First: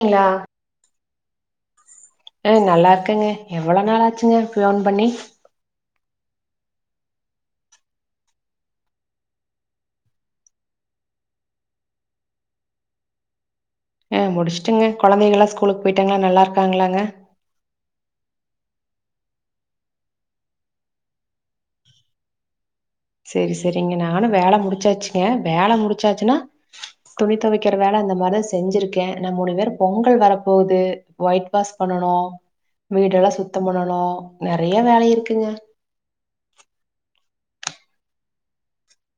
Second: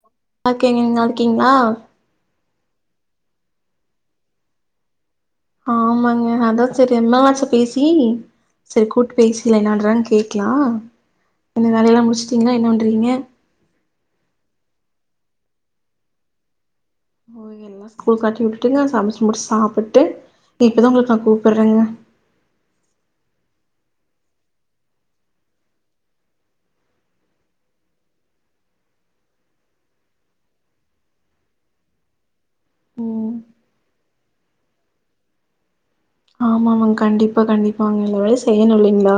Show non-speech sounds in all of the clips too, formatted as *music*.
கிளா க்கேங்க நீங் நல்லாருக்கீங்ளா? அ நல்லார்க்கங்க எவ்வளோ நாளாச்சுங்க ஃப்யோன் பண்ணி ஆமாங்க அதா செரி ரெம் நாள் ஆச்சா பேசி செரி கூப்ட்டு பேசிக்கலா என்ன பண்ணறான் கேட்லா என்ன வேலையெல்லா முடிச்ட்டிங்ளா என்ன பண்றீங்க? அ முடிச்ட்டங்க கொழந்தைகள்லா எல்லா ஸ்கூலுக் போய்ட்டாங்களா நல்லாருக்காங்களாங்க? ஓ எல்லா ஸ்கூலுக் தாட்டிவுட்டுட்டுங்க சமைச் முடிச் சாப்புட்டு இப்பதா உங்குளுக் நா கூப்பிட்றங்க. செரி செரிங்க நானு வேல முடிச்சாச்சுங்க வேல முடிச்சாச்சுனா துணி தொவைக்கிற வேல அந்த மாரிதா செஞ்சிருக்கே. ந மூணு பேரு பொங்கல் வரப்போவுது. ஒயிட் வாஷ் பண்ணனு வீடெல்லா ம் சுத்தம் பண்ணனு நெறைய வேலை இருக்குங்க. ஆமாங் கண்டிப்பா கண்டிப்பாங்க எல்லா வேலையு செய்யணு இல்லைங்ளா?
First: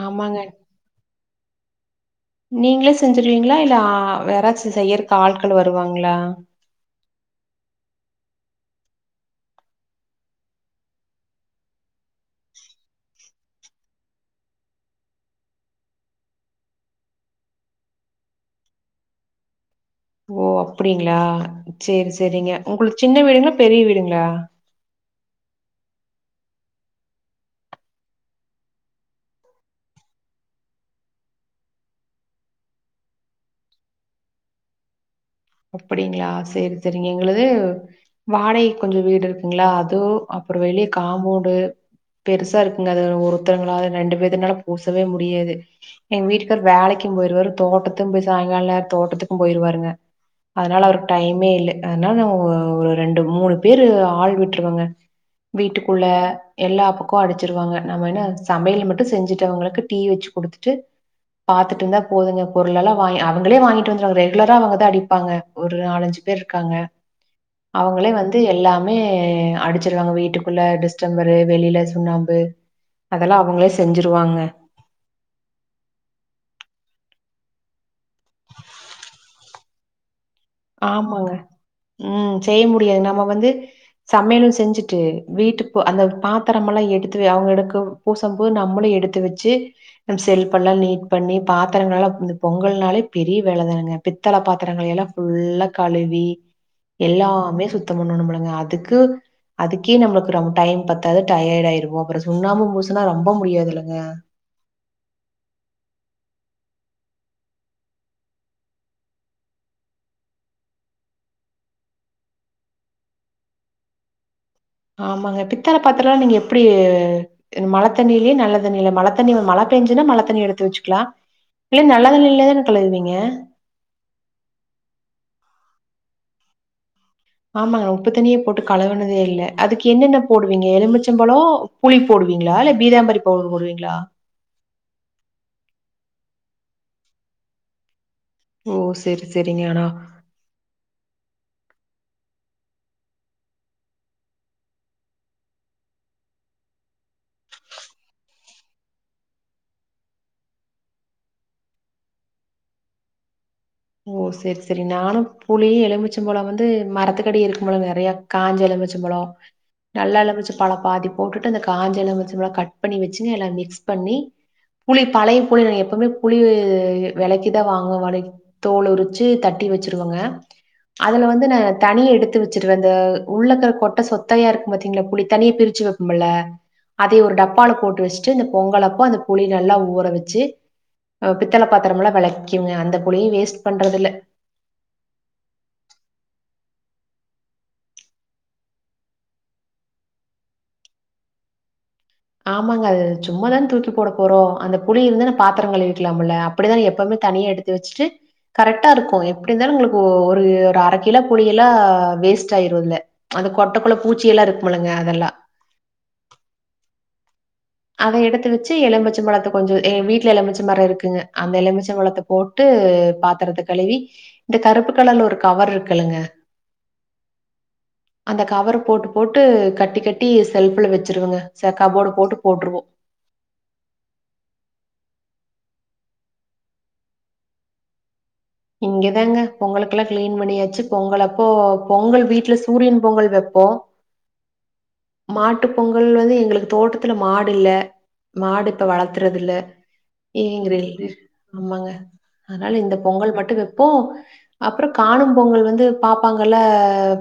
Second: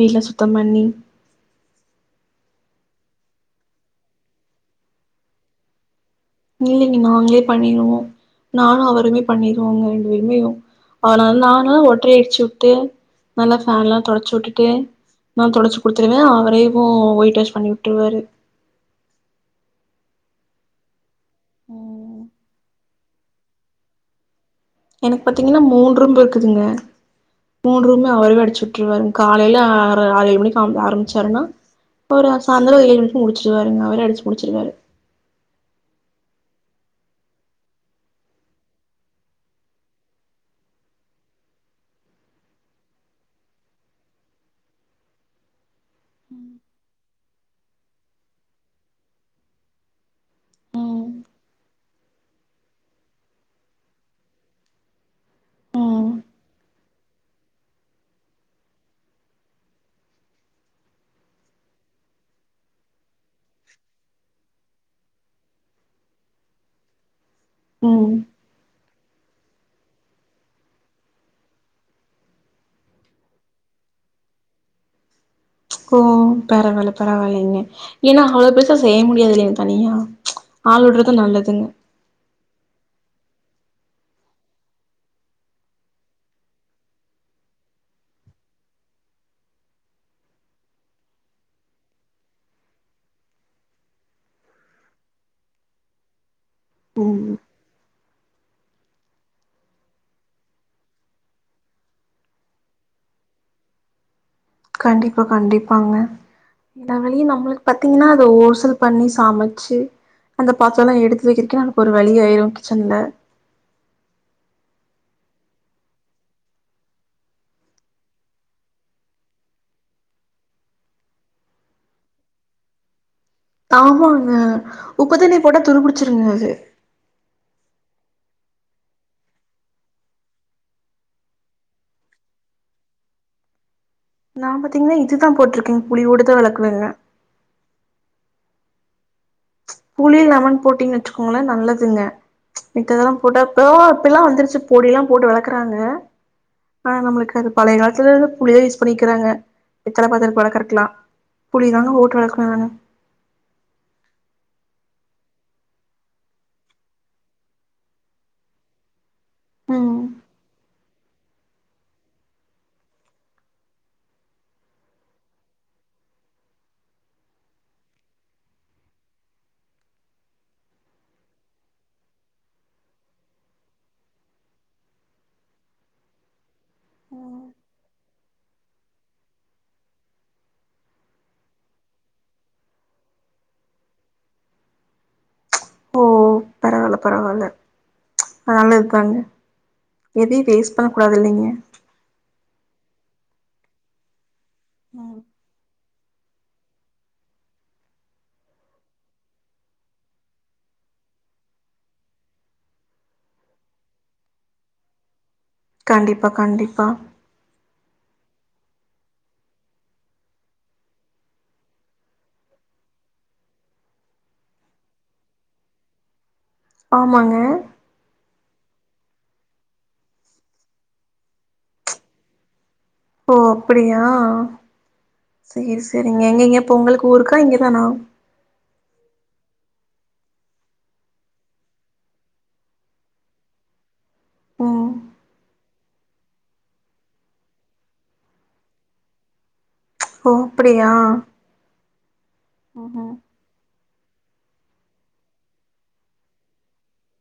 வீட்லா ஆமாங்க சுத்தம் பண்ணி நீங்ளே செஞ்சுருவிங்ளா இல்ல ஆ வேறாச்சு செய்யறக்கு ஆள்கள் வருவாங்களா? இல்லிங்க நாங்ளே பண்ணிருவோ. நானு அவருமே பண்ணிருவோங்க ரெண்டு பேருமேயு அதனால் நான்லா ஒட்ரை அடிச்சு உட்டு நல்லா ஃபேன்லா தொடச்சு உட்டுட்டு நா தொடச்சி குடுத்துருவே அவரேவு ஒயிட் வாஷ் பண்ணி உட்ருவாரு. ஓ அப்டிங்ளா சேரி ம் சேரிங்க உங்குளுத் சின்ன வீடுங்ளா பெரிய வீடுங்ளா? எனக் பாத்தீங்கன்னா மூன் ரூம்பு இருக்குதுங்க. மூன் ரூம்மே அவரேவு அடிச்சு உட்ருவாருங் காலைல ஆற ஆறு ஏழு மணிக் ஆம் ஆரம்ச்சாருன்னா ப்பறோ சாயந்தரோ ஏழ் மணிக் முடிச்சிருவாருங் அவரே அடிச்சு முடிச்சிருவாரு. அப்படிங்ளா சேரி சேரிங் எங்குளுது வாடகைக் கொஞ்சோ வீடு இருக்குங்ளா அதுவு அப்புறோ வெளிய காம்போன்டு பெருசா இருக்குங்க அது ஒருத்தருங்களால ரெண்டு பேத்துனால பூசவே முடியாது. எங் வீட்டுக்காரு வேலைக்கும் போய்ருவாரு தோட்டத்தும் போய் சாய்ங்கால் நேர் தோட்டத்துக்கும் போய்ருவாருங்க. அதனால் அவருக் ம் டைமே இல்ல அதனால் நா ஒ ஒரு ரெண்டு மூணு பேரு ஆள் விட்டுருவங்க. வீட்டுக்குள்ள ம் எல்லா பக்கோ அடிச்சிருவாங்க நம்ம என்ன சமையல் மட்டு செஞ்சுட்டு அவங்களுக்கு டீ வெச்சு குடுத்துட்டு பாத்துட்டுந்தா போதுங்க பொருள் எல்லா வாய் அவங்களே வாய்ங்கிட்டு வந்துருவாங்க ரெகுலரா அவுங்கதா அடி ப்பாங்க ஒரு நாலஞ்சு பேர்ருக்காங்க அவுங்களே ம் வந்து எல்லா மே அடிச்சிருவாங்க வீட்டுக்குள்ள டிஸ்டம்பரு வெளில சுண்ணாம்பு அதல்லா அவங்களே செஞ்சுருவாங்க. ஓ பரவால பரவால்லைங்க ஏனா அவ்ளோ பெருசா செய்ய முடியாது இல்லிங் தனியா. ஆள் விடுறது ஆமாங்க நல்லதுங்க ம் செய்ய முடியாது நம்ம வந்து சமையல் செஞ்சுட்டு வீட்டுக்போ அந்த பாத்தரம் எல்லா எடுத்து வெ அவங்க எடுக்கவ் பூசம் போது நம்மளு எடுத்து வெச்சு நம் செல்ஃப் எல்லா நீட் பண்ணி பாத்தரங்ளெலா இந்த பொங்கல்னாலே பெரிய வேல தானுங்க பித்தள பாத்தரங்களை எல்லா ஃபுல்ல கழுவி ம் எல்லாமே சுத்தம் பண்ணோணும்லங்க அதுக்கு அதுக்கே நம்மளுக்கு ரொம்ப டைம் பத்தாதது டயர்ட் ஆயிருவோ அப்புறோ சுண்ணாமு மூசன்னா ரொம்ப முடியாது இல்லங்க கண்டிப்பா கண்டிப்பாங்க நம்மளையு நம்மளுக்கு பாத்தீங்கன்னா அத ஓர்சல் பண்ணி சமைச்சு அந்த பாத்தரோல்லா எடுத்து வைக்கிறதுக்கே நமக்கு ஒரு வழியாயிடு கிச்சன்ல ஆமாங்க பித்தால பாத்திரோல்லா நீங்க எப்பிடி மழ தண்ணிலேயே நல்ல தண்ணில்ல மழ தண்ணில மழ பேஞ்சுன்னா மழ தண்ணி எடுத்து வச்சுக்கலா நீங்க நல்ல தண்ணியில தான கழுவீங்க ஆமாங்க உப்பு தண்ணி போட்டா துருபிடிச்சிருங்க அது ஆமாங்க உப்பு தனியே போட்டு கழுவுனதே இல்ல அதுக்கு என்னென்ன போடுவீங்க எலுமிச்சப் பழோ புளி போடுவீங்களா இல்ல பீதாம்பரி பவுடர் போடுவீங்களா நா பாத்தீங்கன்னா இதுதா போட்டுருக்கே புளியோடு தா விளக்குவேங்க ஓ செரி செரிங்க அனா புளி லெமன் போட்டீங்க வெச்சுகோங்களே நல்லதுங்க மித்ததெல்லா போட்டா போவறத்துக்கல்லா வந்துருச்சு பொடியெல்லா போட்டு வெளக்குறாங்க ஆனா நம்மளுக்கு அது பழைய காலத்துல்லந்து புளியே யூஸ் பண்ணிக்கிறாங்க பித்தள பாத்தரத்துக்கு வெளக்கரத்துக்கெல்லா புளிதாங்க போட்டு வெளக்குவே நானு ஓ செரி செரி நானு புளியு எலுமிச்ச பழோ வந்து மரத்துக்கடி இருக்குமுல்ல நறையா காஞ்ச எலுமிச்சப்பழோ ம் நல்ல எலுமிச்சப் பழ பாதி போட்டுட்டு அந்த காஞ்ச எலுமிச்சப் பழோ கட் பண்ணி வெச்சுன்னு எல்லா மிக்ஸ் பண்ணி புளி பழைய புளி நா எப்பவுமே புளி வெலக்கி தா வாங்குவோ வடைக் தோல உரிச்சு தட்டி வச்சிருவோங்க அதுல வந்து நா தனிய எடுத்து வச்சருவே அந்த உள்ளக்கற கொட்ட சொத்தையா இருக்கும் பாத்தீங்களா புளி தனி பிரிச்சு வெப் பம்மல்ல அதே ஒரு டப்பால போட்டு வச்சுட்டு இந்த பொங்கலப்போ அந்த புளி நல்லா ஊற வச்சு அ பித்தள பாத்தரோல்லா வெளக்கீங்க அந்த புளியு வேஸ்ட் பண்றதுல்ல ஓ பரவால்ல பரவால்ல நல்லதுதாங்க எதையும் வேஸ்ட் பண்ணக்கூடாதில்லைங்க ஆமாங்க அது சும்மாதான தூக்கி போட போறோ அந்த புளி ம் இருந்தா பாத்தரோ கழிவிக்கலாமுல்ல அப்டிதா எப்பவுமே தனியா எடுத்து வச்சுட்டு கரெக்டாருக்கு எப்படி இருந்தாலு உங்களுக்கு ஒரு ஒரு அரை கிலோ புளியெலா வேஸ்ட்டாயிடுல்ல அந்த கொட்டக்குள்ள பூச்சியெல்லா இருக்கும்முல்லங்க அதெல்லா கண்டிப்பா கண்டிப்பா அத எடுத்து வச்சு எலுமிச்சப் பழத்த கொஞ்சோ ஏங்க வீட்ல எலுமிச்ச மரோ இருக்குங்க அந்த எலுமிச்ச பழத்த போட்டு பாத்தறது கழுவி இந்த கருப்பு கலர்ல ஒரு கவர் இருக்குளுங்க ஆமாங்க அந்த கவர போட்டு போட்டு கட்டி கட்டி செல்ஃப்ல வெச்சிருவங்க ச கபோர்ட்டு போட்டு போட்ருவோ ஓ அப்பிடியா சேரி சேரிங்க எங்கே இங்க பொங்களுக்கு ஊருக்கா இங்க தானா இங்கதாங்க பொங்குக்கெல்லா கிளீன் பண்ணியாச்சு பொங்கல் அப்போ பொங்கல் வீட்ல சூரியன் பொங்கல் வெப்போ *inaudible* மாட்டு பொங்கல்னது எங்களுக்கு தோட்டத்துல மாடுல்ல மாடு இப்ப வளர்த்துறதில்ல ஓ ஏங்கிறல் அப்டியா ஆமாங்க அதனால இந்த ம்ஹும் பொங்கல் மட்டு வெப்போ அப்புறோ காணு பொங்கல் வந்து பாப்பாங்கல்ல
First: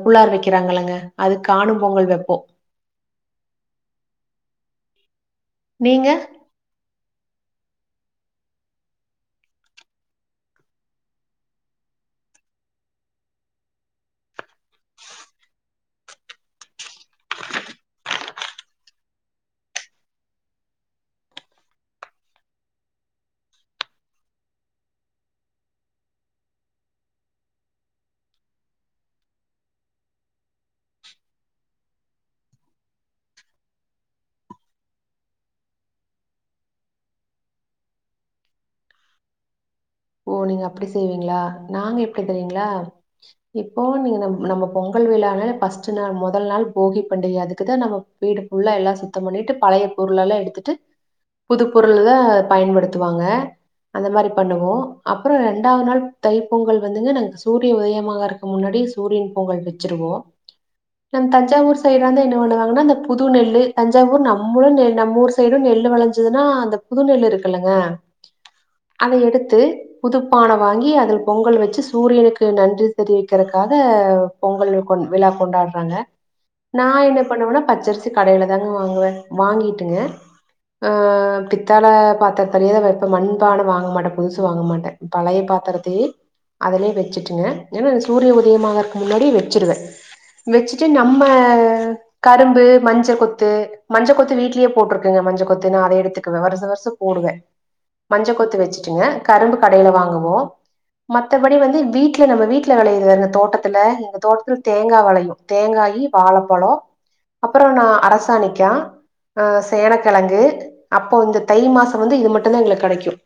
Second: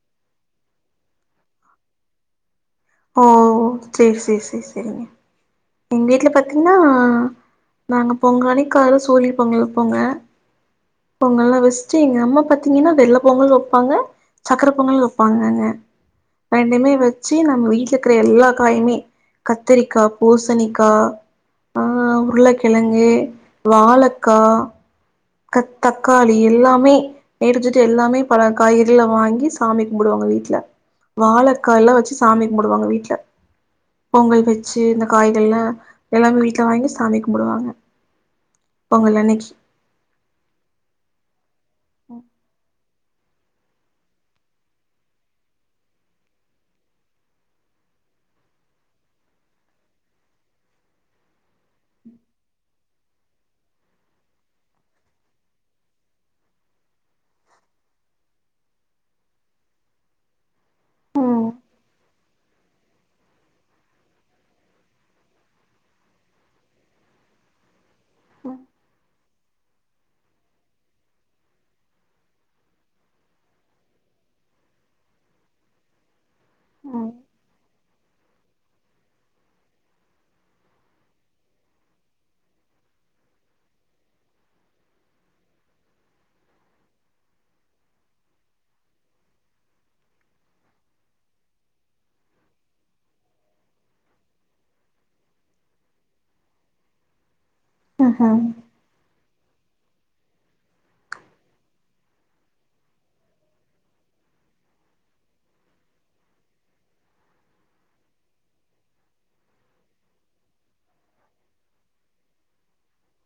புள்ளார் வைக்கிறாங்களங்க அதுக் காணும் பொங்கல் வெப்போ ஓ செர் செர் செர் செரிங்க எங்க நீங்க? வீட்ல பாத்தீங்கன்னா நாங்க பொங்காளி காலைல சூரிய பொங்கல் வைப்போங்க பொங்கல்லா வச்சுட்டு எங்க அம்மா பாத்தீங்கன்னா வெள்ள பொங்கல் வைப்பாங்க சக்கர பொங்கல் வைப்பாங்கங்க ரெண்டுமே வச்சு நம்ம வீட்ல இருக்குற எல்லா காயுமே கத்திரிக்கா பூசணிக்கா ஆ உருளைக்கிழங்கு வாழக்கா தக் தக்காளி எல்லாமே நேரிஞ்சிட்டு எல்லாமே பல காய்கறிகல வாங்கி சாமி கும்பிடுவாங்க வீட்டுல வாழக்காய் எல்லா வச்சு சாமி கும்மிடுவாங்க வீட்டுல பொங்கல் வச்சு இந்த காய்கள்லா எல்லாமே வீட்டுல வாங்கி சாமி கும்பிடுவாங்க பொங்கல் அன்னைக்கி ஓ நீங்க அப்படி செய்வீங்களா நாங்க எப்படி தெரியீங்களா இப்போ நீங்க நம் நம்ம பொங்கல் விழான ஃபர்ஸ்ட் நாள் முதல் நாள் போகி பண்டிகை அதுக்குதா நம்ம வீடு ஃபுல்லா எல்லாம் சுத்தம் பண்ணிட்டு பழைய பொருள் எல்லா எடுத்துட்டு புதுப்பொருள்ல்லா பயன்படுத்துவாங்க அந்த மாரி பண்ணுவோ அப்புறம் ரெண்டாவது நாள் தை பொங்கல் வந்துங்க நாங்க சூரிய உதயமாக இருக்க முன்னாடி சூரியன் பொங்கல் வச்சு வச்சிருவோம் நம் ம் தஞ்சாவூர் சைடு வந்து என்ன பண்ணுவாங்கன்னா அந்த புது நெல்லு தஞ்சாவூர் நம்ம நெலு நம்ம ஊரு சைடும் நெல்லு விளஞ்சதுன்னா அந்த புது நெல்லு இருக்குல்லங்க ம் அத எடுத்து புதுப்பான வாங்கி அதில பொங்கல் வச்சு சூரியனுக்கு நன்றி தெரிவிக்கிறதுக்காக பொங்கல் விழா கொண்டாடுறாங்க நா என்ன பண்ணுவேனா பச்சரிசி கடையில தாங்க வாங்குவே வாங்கிட்டுங்க ஆ பித்தள பாத்திர தரிய வைப்பே மண்பான வாங்க மாட்டே புதுசு வாங்க மாட்டே பழைய பாத்திரத்தே அதுலே வச்சுட்டுங்க ஏன்னா சூரிய உதயமாகுறதுக்கு முன்னாடியே வச்சுடுவே வச்சுட்டு நம்ம கரும்பு மஞ்ச கொத்து மஞ்ச கொத்து வீட்லயே போட்டுருக்கேன்ங்க மஞ்ச கொத்து நா அத எடுத்துக்குவே வருச வருசம் போடுவே ம் மஞ்ச ம் கொத்து வச்சுட்டுங்க கரும்பு கடையில வாங்குவோ மத்தபடி வந்து வீட்ல நம்ம வீட்ல விளையிர இந்த தோட்டத்துல எங்க தோட்டத்துல தேங்கா விளையு தேங்காயி வாழப்பழம் அப்புறோ நா அரசாணிக்கா ஆ சேனக்கிழங்கு அப்போ இந்த தை மாசம் வந்து இது மட்டும்தா எங்களுக்கு கிடைக்கும்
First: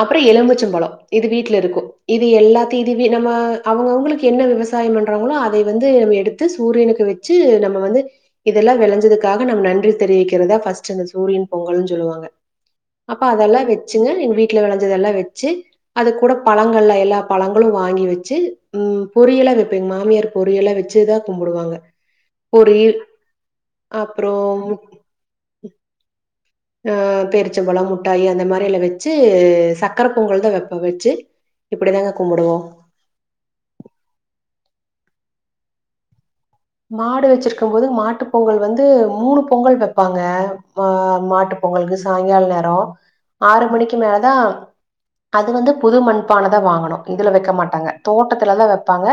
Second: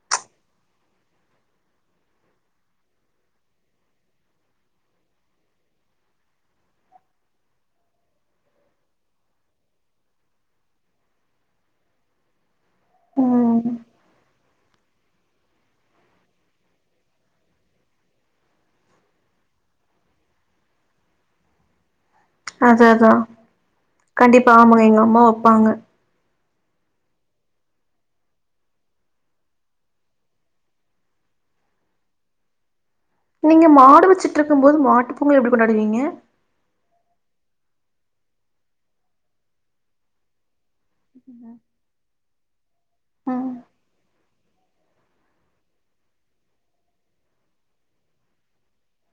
அப்புறம் எலும்பிச்சம்பழம் இது வீட்ல இருக்கும் இது எல்லாத்தி நம்ம அவுங்கவுங்களுக்கு என்ன விவசாயம் பண்றாங்களோ அதை வந்து நம்ம எடுத்து சூரியனுக்கு வச் சி நம்ம வந்து இதெல்லா விளைஞ்சதுக்காக நம்ம நன்றி தெரிவிக்கிறதா ஃபர்ஸ்ட் இந்த சூரியன் பொங்கல்ன்னு சொல்லுவாங்க அப்ப அதெல்லா ம் வச்சுங்க எங்க வீட்ல விளஞ்சதெல்லா வச்சு அது கூட பழங்கள்ல எல்லா பழங்களும் வாங்கி வச்சு ம் பொரி எல்லாம் வைப்பேங்க மாமியார் பொரி எல்லா வச்சுதா கும்பிடுவாங்க அது பொறியல் அதா கண்டிப்பா அப்புறம் மு ஆமாங்க எங்க அம்மா வப்பாங்க ஆ பேரீச்சம்பழம் முட்டாயி அந்த மாரில்ல வச்சு இது சர்க்கரை பொங்கல் தா வைப்போ வச்சி இப்படிதாங்க கும்பிடுவோம் நீங்க மாடு வச்சுட்டுருக்கும் போது மாட்டு பொங்கல் எப்படி கொண்டாடுவீங்க மாடு வச்சிருக்கும் போது மாட்டு பொங்கல் வந்து மூணு பொங்கல் வைப்பாங்க ஆ மாட்டு பொங்கலுக்கு சாயங்கால நேரம் ம் ஆறு மணிக்கு மேலதா அது வந்து புது மண்பானதா வாங்கணு இதுல வெக்க மாட்டாங்க தோட்டத்துலதா வெப்பாங்க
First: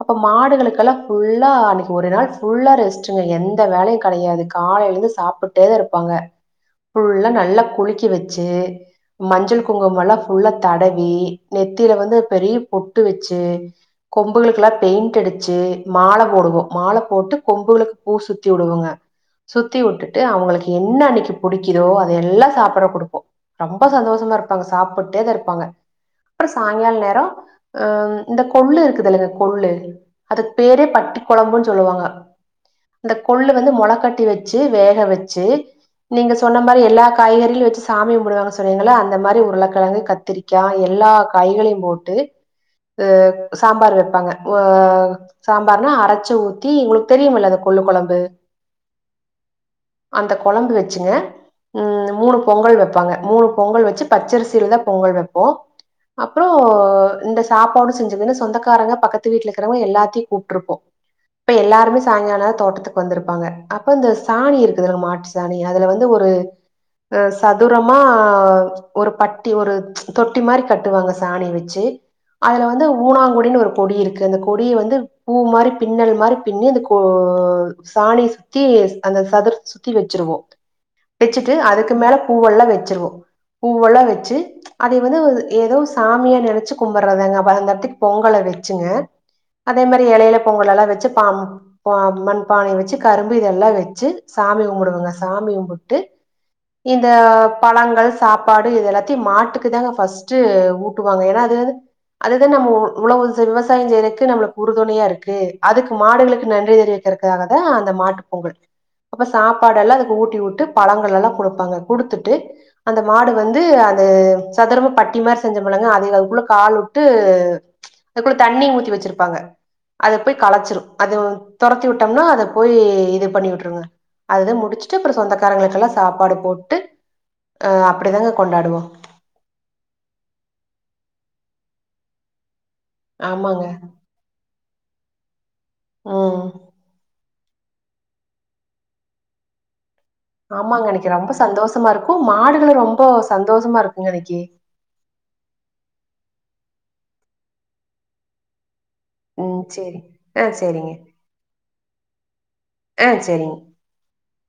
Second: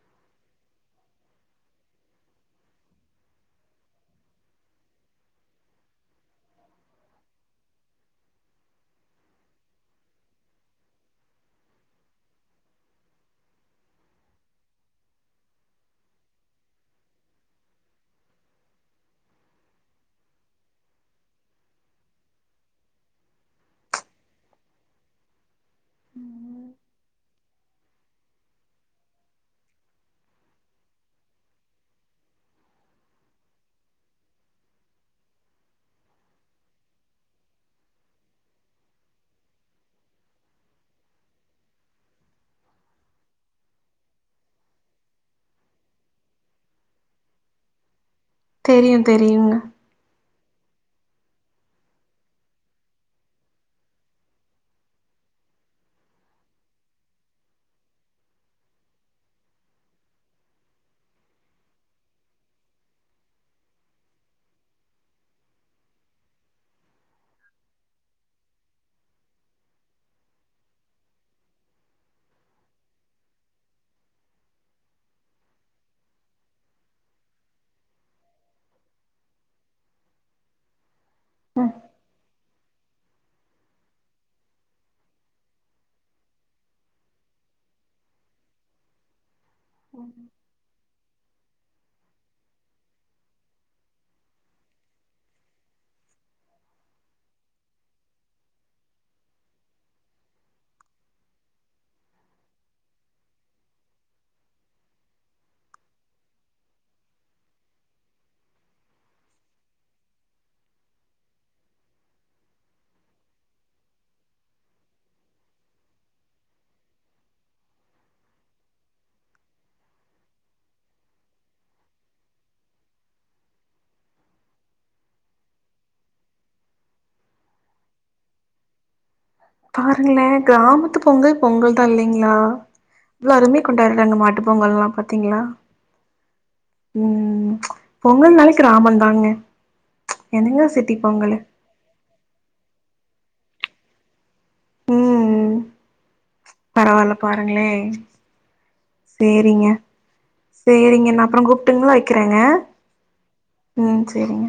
அப்ப மாடுகளுக்கெல்லா ஃபுல்லா அன்னை ஒரு நாள் ஃபுல்லா ரெஸ்ட்டுங்க எந்த வேலையு கெடையாது காலைலந்து சாப்ட்டேதா இருப்பாங்க ஃபுல்லா நல்லா குளிக்க வெச்சு மஞ்சள் குங்குமெல்லா ஃபுல்லா தடவி நெத்தில வந்து பெரிய பொட்டு வெச்சு கொம்புகளுக்கெல்லா பெயிண்ட் அடிச்சு மால போடுவோ மால போட்டு கொம்புகளுக்கு பூ சுத்தி விடுவோங்க சுத்தி விட்டுட்டு அவுங்களுக்கு என்ன அன்னைக்கு புடிக்குதோ அதையெல்லா சாப்ட குடுப்போ ரொம்ப சந்தோஷமா இருப்பாங்க சாப்புட்டேதா இருப்பாங்க அப்றோ சாய்ங்கால நேரோ அ இந்த கொள்ளு இருக்குதல்லங்க கொள்ளு அதுக்கு பேரே பட்டி கொழம்புனு சொல்லுவாங்க இந்த கொள்ளு வந்து மொளகட்டி வெச்சு வேக வெச்சு நீங்க சொன்ன மாரி எல்லா காய்கறிகளு வெச்சு சாமி கும்புடுவாங்க சொன்னீங்கள்ள அந்த மாரி உருளக்கிழங்கு கத்தரி க்கா எல்லா காய்களையும் போட்டு உ சாம்பார் வெப்பாங்க உ சாம்பார்னா அர ச்சு ஊத்தி உங்களுக்கு தெரியுமல்ல அந்த கொள்ளு கொழம்பு தெரியு தெரியுங்க அந்த கொழம்பு வெச்சுங்க ம் மூணு பொங்கல் வெப்பாங்க மூணு பொங்கல் வெச்சு பச்சரிசிலதா பொங்கல் வெப்போ அப்றோ இந்த சாப்பாடு செஞ்சதுன்னு சொந்தக்காரங்க பக்கத்து வீட்ல இருக்கிறவங்க எல்லாத்தையும் கூப்புட்டுருப்போ இப்ப எல்லாருமே சாய்ங்காலனா தோட்டத்துக்கு வந்திருப்பாங்க அப்ப இந்த சாணி இருக்குதுங்க மாட்டு சாணி அதுல வந்து ஒரு அ சதுரமா ஒரு பட்டி ஒரு தொட்டி மாரி கட்டுவாங்க சாணி வெச்சு அதுல வந்து ஊனாங்குடின்னு ஒரு கொடி இருக்கு அந்த கொடிய வந்து பூ மாரி பின்னல் மாரி பின்னி அந்த கொ சாணிய சுத்தி அந்த சதுர் சுத்தி வெச்சிருவோ வெச்சுட்டு ம் அதுக்கு மேல பூவெல்லா வெச்சிருவோ பூவெல்லா வெச்சு அதய வந்து ஏதோ சாமியா நெனச்சு கும்பிடறதுதாங்க அப்ப அந்த எடத்துக்கு பொங்கல வெச்சுங்க *inaudible* அதே மாரி எலைல பொங்கல் எல்லா வெச்சு பா மண்பானய வெச்சு கரும்பு இதெல்லா வெச்சு சாமி கும்பிடுவங்க சாமி கும்பிட்டு இந்த பழங்கள் சாப்பாடு இது எல்லாத்தையு மாட்டுக்குதாங்க ஃபர்ஸ்ட்டு ஊ ட்டுவாங்க ஏனா அது அதுதா நம்ம உழவு விவசாயோ செய்யறக்கு நம்மளுக்கு உறுதுணையா இருக்கு து அதுக்கு மாடுகளுக்கு நன்றி தெரிவிக்கிறக்காகதா அந்த மாட்டு பொங்கல் அப்ப சாப்பாடெல்லா அதுக்கு ஊட்டி விட்டு பழங்களெல்லா குடுப்பாங்க குடுத்துட்டு அந்த மாடு வந்து அது சதுரமா பட்டி மாரி செஞ்சமல்லங்க அதுல அதுக்குள்ள கால் வுட்டு அதுக்குள்ள தண்ணிய ஊத்தி வெச்சிருப்பாங்க அத போய் களச்சிரு அது துரத்தி விட்டம்னா அத போய் இது பண்ணி விட்டுருங்க அதுதான் முடிச்சுட்டு அப்றோ சொந்தக்காரங்களுக்கெல்லா சாப்பாடு போட்டு அ அப்டிதாங்க கொண்டாடுவோ பாருங்களேன் கிராமத்து பொங்கல் பொங்கல்தா இல்லைங்ளா எவ்ளோ அருமயா ஆமாங்க கொண்டாடுறாங்க மாட்டு பொங்கல்ல்லா பாத்தீங்ளா ம் ம் பொங்கல்னாலே கிராமதாங்க ஆமாங்க அன்னைக்கு ரொம்ப சந்தோஷமா இருக்கு மாடுகளு ரொம்ப சந்தோஷமா இருக்குங்க அன்னைக்கு ம் பரவால்ல பாருங்களேன் ம் சேரிங்க சேரி ஆ சேரிங்க நா அப்றோ கூப்ட்டுங்ளா வெக்கிறேங்க ஆ சேரிங்க ம் சேரிங்க